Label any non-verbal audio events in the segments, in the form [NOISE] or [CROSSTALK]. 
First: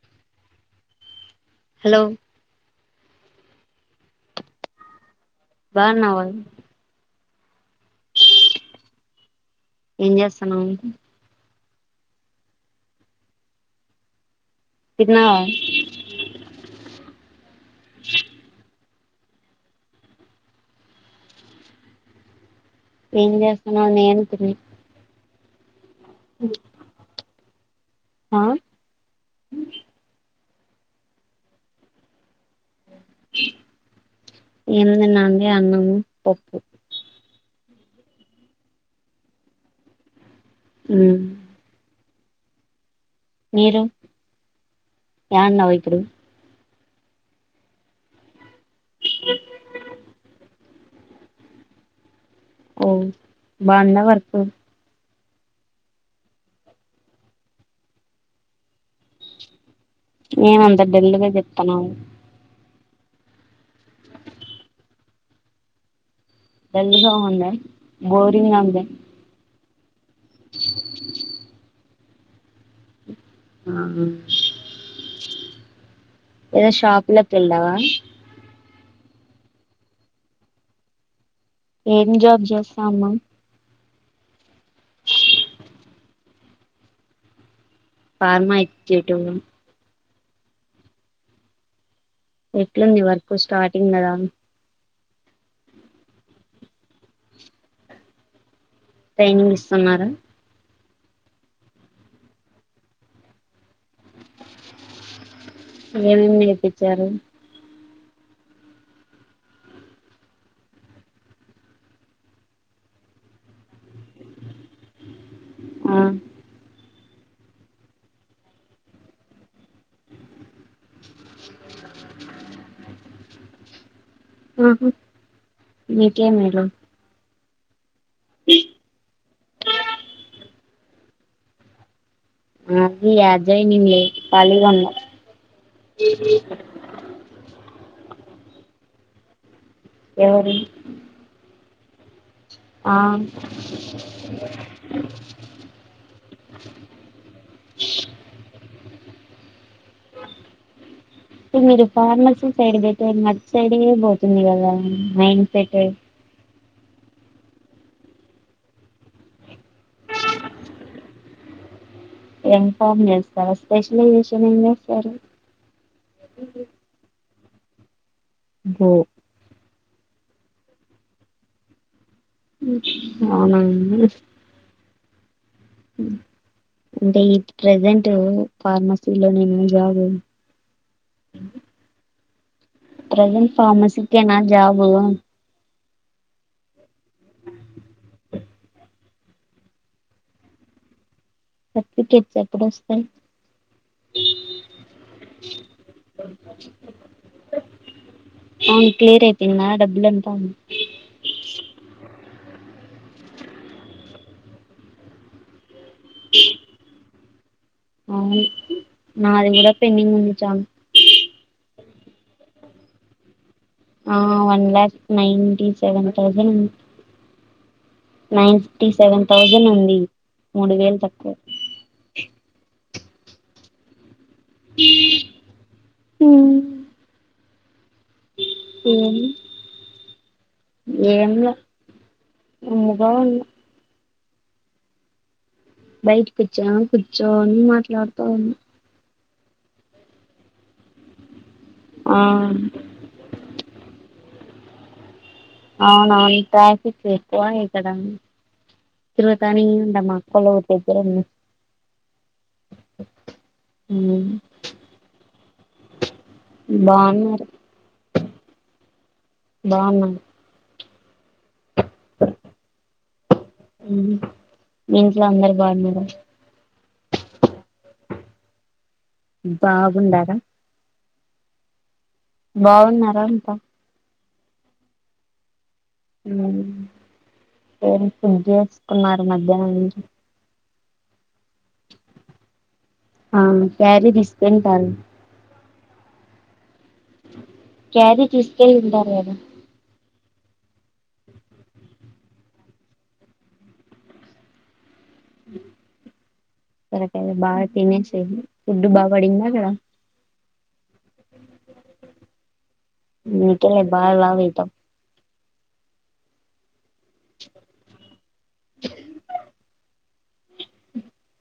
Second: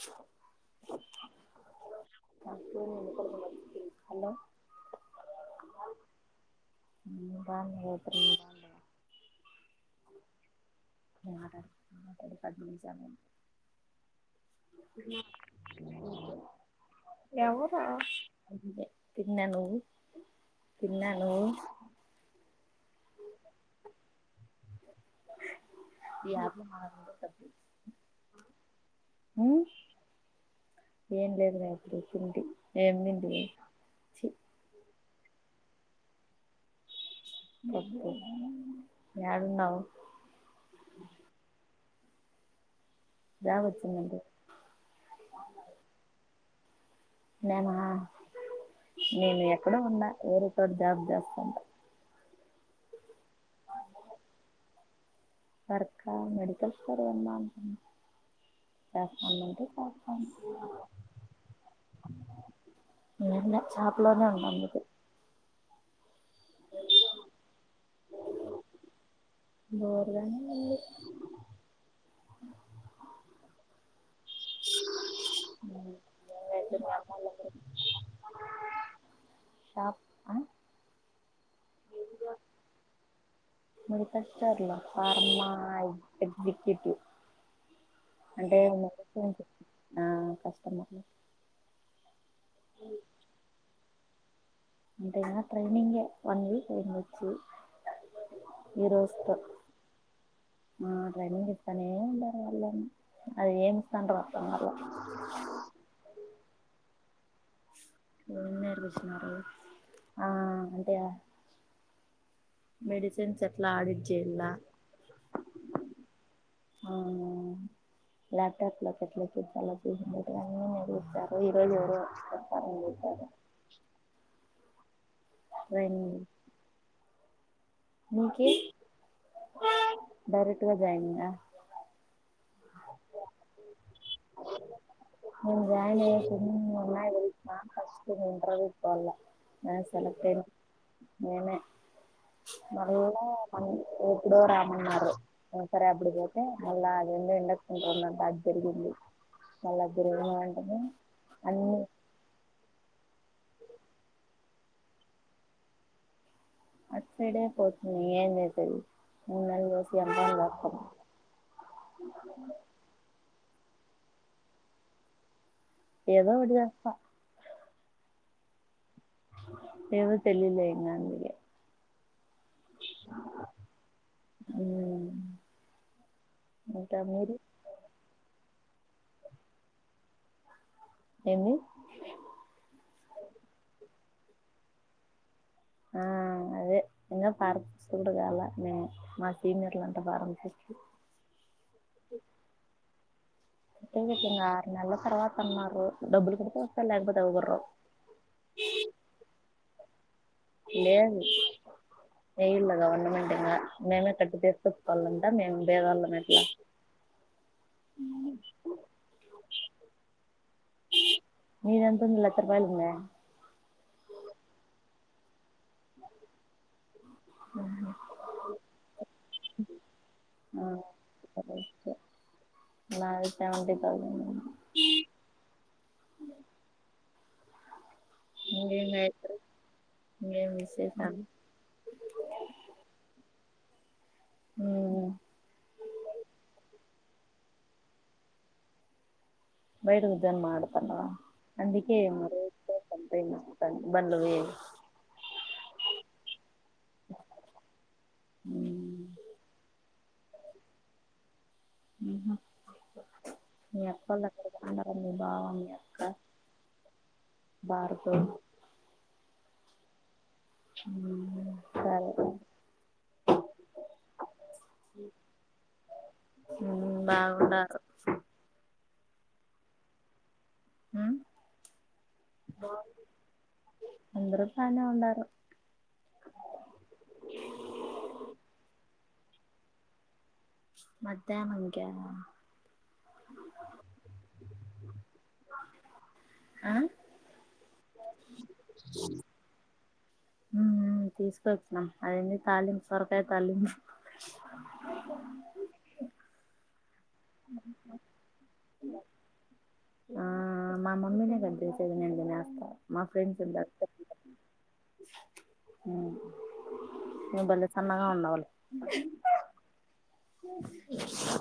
తకు hello hello బాగున్నావా మ బా వదు్ర ఏం చేస్తాన్నా తెలి ప తిన్నావా ఎవ తిన్నానువ్వు ఏం చేస్తాన నేనుతిన్నా ారు మన తప్ప ఆ అ ఏం లేదు నాప్పుడుకిింది ఏం తింటివి ని అన్నము పప్పు యాడున్నావు మ్ జాబ్ మీరు వచ్చిందంట యాడున్నావిప్పుడు నేనా నేను ఎక్కడో ఉన్నా వేరే జాబ్ చేస్తాండా ఓ బావుందా వర్కు సరుక్కా మెడికల్ స్టోర్ కొందా [INAUDIBLE] ఏమంత డల్లుగా చెప్తానావ్ ఏం లా షాప్లోనే ఉండా అందుకు డల్ గా ఉందా బోరింగ్ గా ఉందా బో ఇలానే ఉంది ఆ మీ ఏ షాప్ లో అమ్మోళ్ళ పిల్లవా షాప్ ఆ ఏం జాబ్ చేస్తా అన్నా ముడిపెట్టార్లో ఫార్మా ఎగ్జిక్యూటివ్ ఫార్మా అంటే ఎగ్జిక్యూటివ్ మెడిసిన్స్ ఆ కష్టమర్ లు ఎట్లుంది వర్క్ స్టార్టింగ్ గదా మ్ అంటేనా ట్రెనింగ్గే వన్ వీక్ అయిందొచ్చి ట్రైనింగ్ ఇస్తున్నారా ఆ ట్రైనింగ్ ఇస్తానే ఉంటారు వాళ్ళని అదేం స్తాండ్రో అర్ధం కాలా టిచ్చారు ఇన్నరుకిచ్చినారు ఆ అంటే మెడిసిన్స్ ఎట్లా ఆడిట్ చెయ్యాల ఆ ల్యాప్టాప్ లోకెట్లెక్కిచ్చాల చూసినట్టుగాన్నీ చూస్తారు ఈ రోజెవరో వచ్చి చెప్తామని చెప్పారు ఆహ ట్రైనింగ్ నీకేం మీరు నీకే డైరెక్ ట్టుగా జాయినింగా అది అజయ్ నింలే ఖాళీగన్న నేను కష్టం ఇంటర్యూకు పోలా ఆ సెలెక్ట్ అయినం ఎవరు మేమె ఆ మళ్ళా ఎప్పుడో రామన్నారు సరే అప్పుడి పోతే మళ్ళా అది ఎందో ఎండకు. రోల్లంతా జరిగి మళ్ళా అద్దరంగా ఉంది ఇంగ్ మీరు ఫార్మసింగ్ సైడ్ పెడితే మన్ సైడే పోతుంది గదా మైండ్ సెట్ అటు సైడే పోతుంది ఏం చేసేది మూన్నాళ్ళు చేసి అబ్బా నరకం ఎం కామ్ ఎస్ ఆ స్పెషలైజేషన్ ఏం జేస్తారు ఏదో ఒకటిదేస్తా బ్బో ఏవో తెలిలేం ఇంగ అందుకె హు అవునా అండి ఉ ఉమ్ అంటే ఈ ప్రెజెంట్ ఫార్మసీలో నేను జాబు ఏంది ప్రజెంట్ ఫార్మసీకేనా జాబు ఆ అదే ఇంకా పరుస్తుండు కాలా నే మా సీనియర్లంతా బాగ పనుకుండ్రు సర్టిఫికేట్స్ ఎప్పుడొస్తాయి తీంగ తీంగా ఆరు నెలల తర్వాత అన్నారు డబ్బులు కడితే వత్తయ్ లేకపోతే అవి కూడా రావ్ తిన్న డబ్బులను లేదు ఏయల్ల గవర్నమెంట్ ఇంగ మేమే కట్ చేసుకోవాచు కోవాలంటా మే మె పేదోల్లం ఎట్లా అవును నాది కూడా పెండింగ్ ఉంది చానా మీదెంతుంది లక్ష రూపాయలు ఉందా ఆ one lakh ninety seven thousand ఆహ నైన్ ఫిఫ్టీ సెవెన్ థౌజండ్ ఉంది మూడు వేలు తక్కువ నాది సెవంటీ థౌసండ్ ఉన్ ఉమ్ ఇంకేం గాయత్రి ఇంకేం విశేషాలు ఏమి మ్మ్ బయట కుచ్చోన్ కుచ్చోని మాట్లాడతా ఉన్నా బయట కుచ్చోని మాటడతాండావా అందుకే ఆ ఏమో రోడ్సో సమ్థింగ్ బన్ బండ్లు పొయ్యేది అవునవున్ ట్రాఫిక్ ఎక్కువ ఇక్కడ తిరుగుతానే ఉండమా [UNINTELLIGIBLE] మ్మ్ హా మీ అక్కొల్లు అక్కడ [INAUDIBLE] మీ బావ మీ అక్క బాగున్నారు బార్గవ్ బాన్నాన్ మ్మ్ సరే మీ ఇంట్లో అందరు బాగున్నారా మ్మ్ బాగుండారు స బాగుండారా హ్మ్మ్ బావున్నారా అంత అందరు బానే ఉండారు మ్మ్ పేరుక్ ఫిట్ జేస్కున్నారు మధ్యాహ్నం నుంచి మద్ ఆ క్యారీ దీస్కుంటారు ఆ క్యారి తీసుకెళ్ళింద లేదా మ్మ్ మ్మ్ తీసుకొచ్చినాం అదేంది తాలిం సొరకాయ్ తాలిం అ సొరకాయ్ ఐతే బా తినేసేయండి ఫుడ్డు బాగడిగినావ్ గదా ఆ మా మమ్మీ నే గద్ జేసేది నేన్ దినేస్తా మా ఫ్రెండ్స్ [INAUDIBLE] అందుకేలే బాగా లావు అయితావ్ మ్మ్ నువ్ బలే సన్నగా వుండావ్లే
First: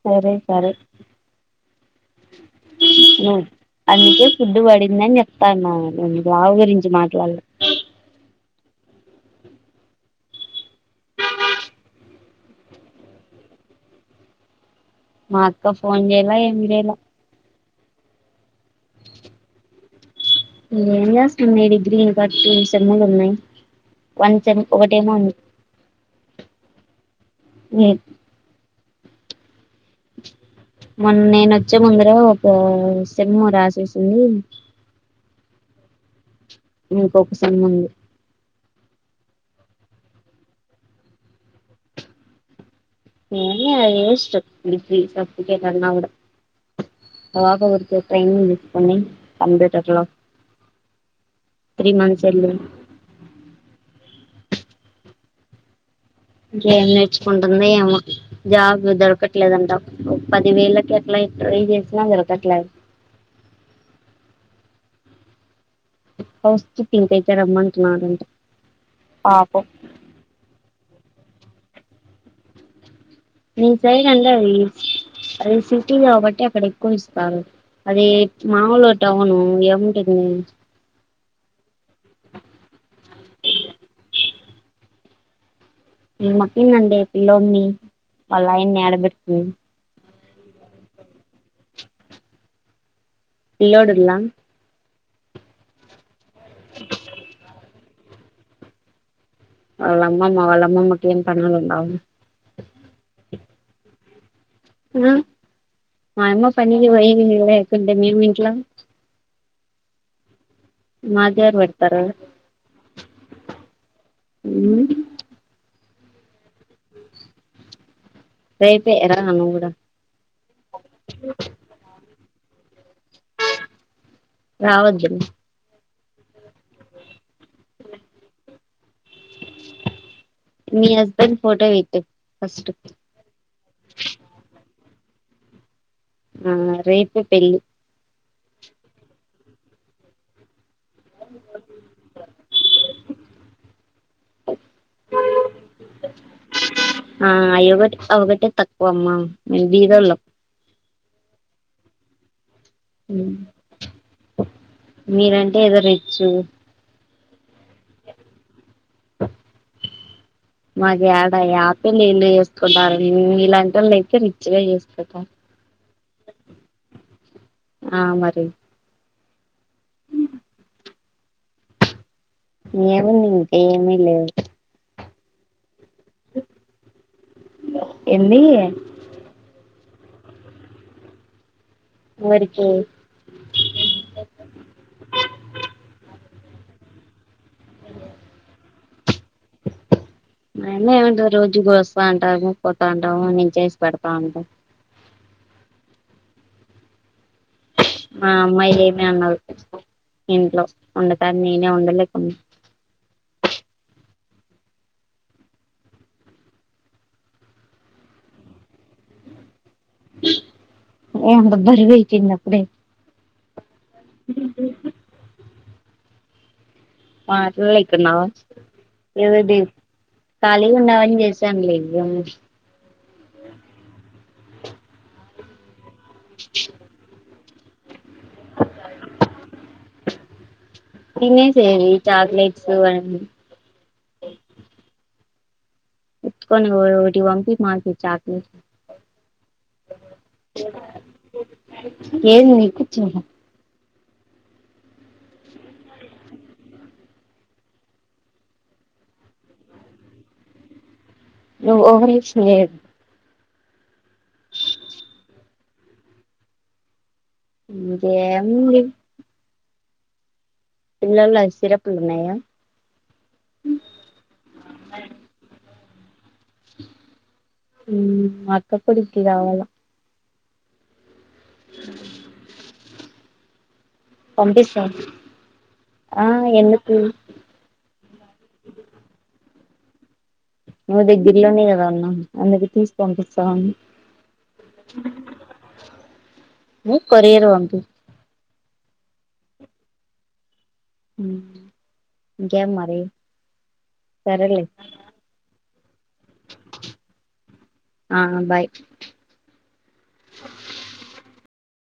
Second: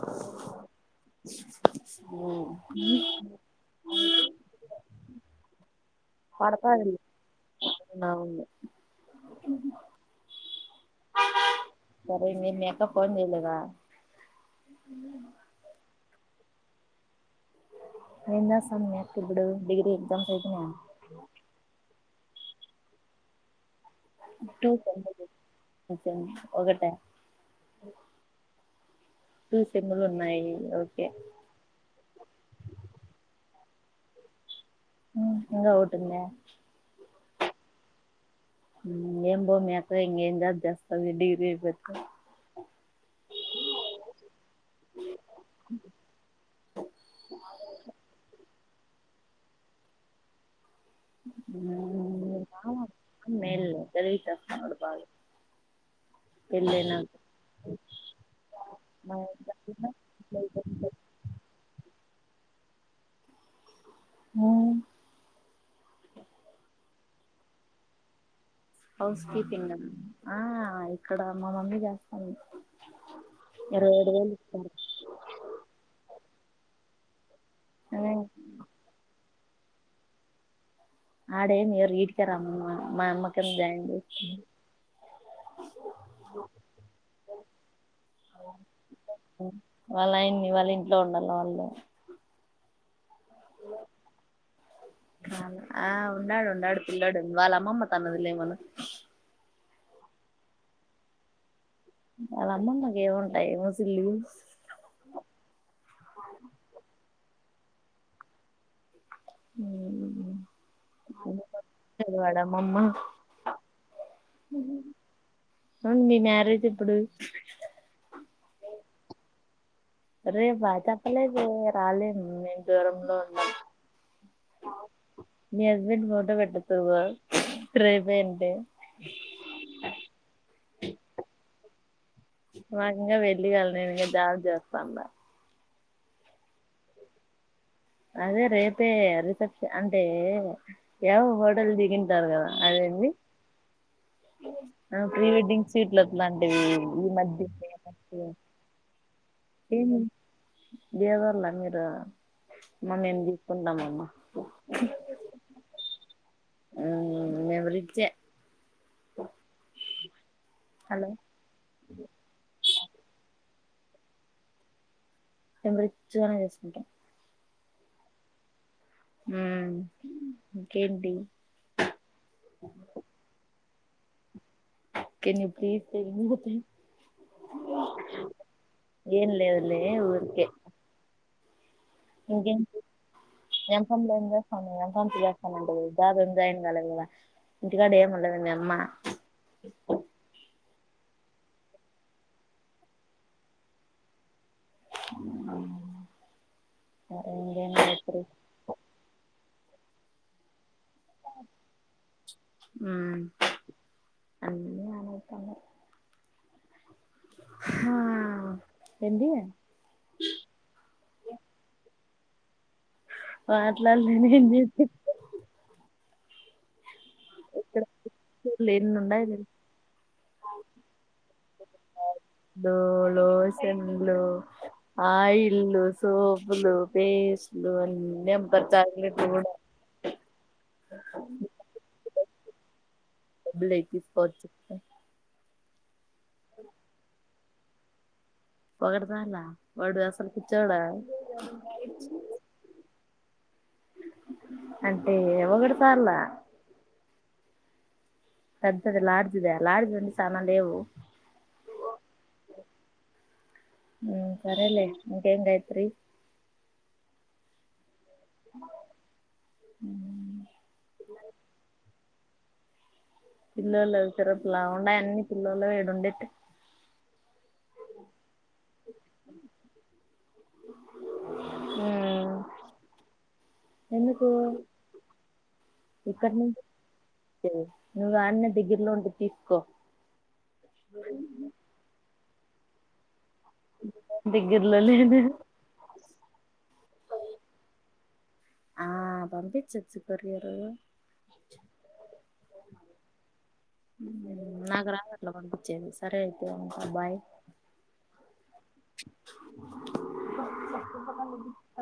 సరే సరే నువ్వు అందుకే ఫుడ్డు వడిందన్ చెప్తానా మ్మ్ రావు పడతాది గురించి మాట్లాడ్లే అవును సరే మీర్ మీ అక్క ఫోన్ జెయ్ లేదా మా అక్క ఫోన్ చెయ్లా ఏం జే లేేలా ఏం జేస్తాంది మీ అక్కిబ్బుడు డిగ్రీ ఎగ్జామ్స్ అయిపోయినాయా ఇంగెం జేస్తం మే డిగ్రీ తర్టీన్ సేమ్ములున్నాయ్ ఒకట ఓకే మొన్నేను వచ్చే ముందర ఒక సెమ్ము రాస్ చేసింది ఇంగ ఓటుంద్య ఇంకొక సెమ్ ఉంది ఊ ఏం బ్రో మీ అక్క ఇంగ ఏం జాబ్ చేస్తది డిగ్రీ అయిపోయినంక ఏంలే వేస్ట్ డిగ్రీ సర్టిఫికేట్ అన్నా కూడ మా పాప ఊరికే ట్రైనింగ్ కొన్ని కంప్యూటర్లో ఆమేలు తెలివితో [UNINTELLIGIBLE] బాగా ఇంక ఏం పెళ్ళైనాక నేర్చుకుంటుందో ఏమో జాబ్ దొరకట్లేదంట పదివేలకి ఎట్లా ట్రై చేసినా దొరకదు గట్లయ్ ఫస్టు ఇంకైతే రమ్మంటున్నాడుంట హౌస్ కీపింగ్ [UNINTELLIGIBLE] ఆ ఆ ఇక్కడ మా మమ్మీ చేస్తాను నీ సైడ్ అంటే అది అది సిటీ కాబట్టి అక్కడ ఎక్కువ ఇస్తుం సరే అదే మాములుగ టౌను ఏముంటది ఇంగ ఆడేం ఇయ్యారు ఎతికేరమ్మ మా అమ్మకు కాని జాయినింగ్ బ్రో ఇ మక్కన్ అండి పిల్లోన్ని వాళ్ళ ఆయని ఏడ పెట్టుకుని మీ వాళ్ళ ఇంట్లో ఉండాల వాళ్ళు పిల్లోడున్ల ఆ ఉండాడు ఉండాడు పిల్లోడు వాళ్ళ అమ్మమ్మ తన్నదిలే మన వాళ్ళ అమ్మమ్మ వాళ్ళ అమ్మమ్మకి ఏం పనులు ఉండావు వాళ్ల అమ్మమ్మకి ఏమి ఇంట్ దైవసి లీవ్స్ ఆ మా అమ్మ పన్నది వై ఎకుంట మూమట్లా ఉ మాకెవ్వరు పెడతారు ఊ అవును మీ మ్యారేజ్ ఎప్పుడు రేపే రా నువ్వు కూడ రే బాతప్పలే రాలేన్ మేం జ్వరంలో ఉండమ్ రావద్దండి దీనికి ఫోటో పెట్టు తవ్వ మీ హస్బెండ్ ఫోటో వెట్టు నాకి ఇంకా పెళ్ళి కాలె జాబ్ జేస్త తండ ఆ రేపే పెళ్లి అదే రేపే రిసెప్షన్ అంటే ఏవో హోటల్ దిగింటారు కదా అదేంది ప్రీ వెడ్డింగ్ షూట్లు అట్లాలాంటివి ఈ ఆ మధ్య అయొకటి అవొకటే తక్కువ అమ్మా మేము బీదోళ్ళం ఏ జేవర్ల మీరు అమ్మ మేము తీసుకుంటామమ్మ మీరంటే ఏదో రిచ్చు ఆ మేము రిచ్చే మాగి హలో ఆడా ఆపిల్ ఇల్ ఏందో ఎస్క్ ఉంటారు ని నీ నీలాంటోళ్లు అయితే రిచ్చ్ గా చేసుకుంటారు మేం రిచ్చుగానే చేసుకుంటాం ఆ మరి హుమ్ పిండి ఏముంది ఇంకే ఏమి లేదు కెన్ యు ప్లీజ్ ఏంది ఏం లేదులే ఏ ఊరికే ఇంకేం ఎవరికి ఎం పనులు ఏం చేస్తాన్నరు ఎంతెంత ఎస్తన్నారు జాబ్ ఏం జాయిన్ కాలేకదా ఇంటికాడ ఏం ఉండద మీ అమ్మ ఇస్తా మేమె ఏమంటే రోజు వస్తా ఉంటాము పోతాంటాము నేను చేసి పెడతా ఉంటాం ఇంకేం గాయత్రి మా అమ్మాయి ఏమీ అనదు ఇంట్లో వండుతాను నేనే వండలేకున్నా ఉమ్ అన్నీ ఆన్ అయితన్నయ్ ఏం దొబ్బరి రేయ్ చిన్నప్పుడే ఆ ట్లంటే నేం జేత్తు మాటలు లేక్కున్నావా ఎన్ని ఉన్నాయి తెల్ ఏది కాలిగ ఉన్నావని చేసాను లేయం ఆ ఇల్లు సోపులు పేస్ట్ ద నింత చాక్లెట్ ఇవ్వలే తినేసెయ్ చాక్లెట్సు అన్ని అబ్లేకిస్ పచ్చ చుకు ఎత్తుకొని [UNINTELLIGIBLE] ఒకటి పంపి మాకే చాకి పగడ చాల వడు అసలు కుచ్చోడ ఏంది నీకు అంటే ఓగడసాల తద్దద లాడ్దిద అ లాడ్ది ఆ అంటే చానా లేవ్ లో ఓవర్ మిషన్ లేద్ ఉ సరేలే ఇంకేం గాయత్రీ ఉ ఎం లే పిల్లొల్లవి సిరప్పులున్నాయ పిల్లొల్లవి సిరప్పుల ఉండాయి అన్ని పిల్లొలవే [UNINTELLIGIBLE] రొండేట్టు ఊ అక్క కొడుకు కావాల ఊ ఎందుకు పంపిస్తా ఆ ఇక్కడి నుంచి ఎందుకు నువ్వు అన్నే దగ్గరలో ఉంటే తీసుకో నువ్వు దగ్గిర్లోనే కదా ఉన్నావ్ అందుకు తీసి పంపిస్ దగ్గిర్లో లేదు ఉ కొరియర్ పంపి ఆ పంపించచు కొరియరూ ఇంకేం మరి సరేలే నాకు రావట్లా పంపించేది సరే అయితే ఉంట బాయ్ ఆ బాయ్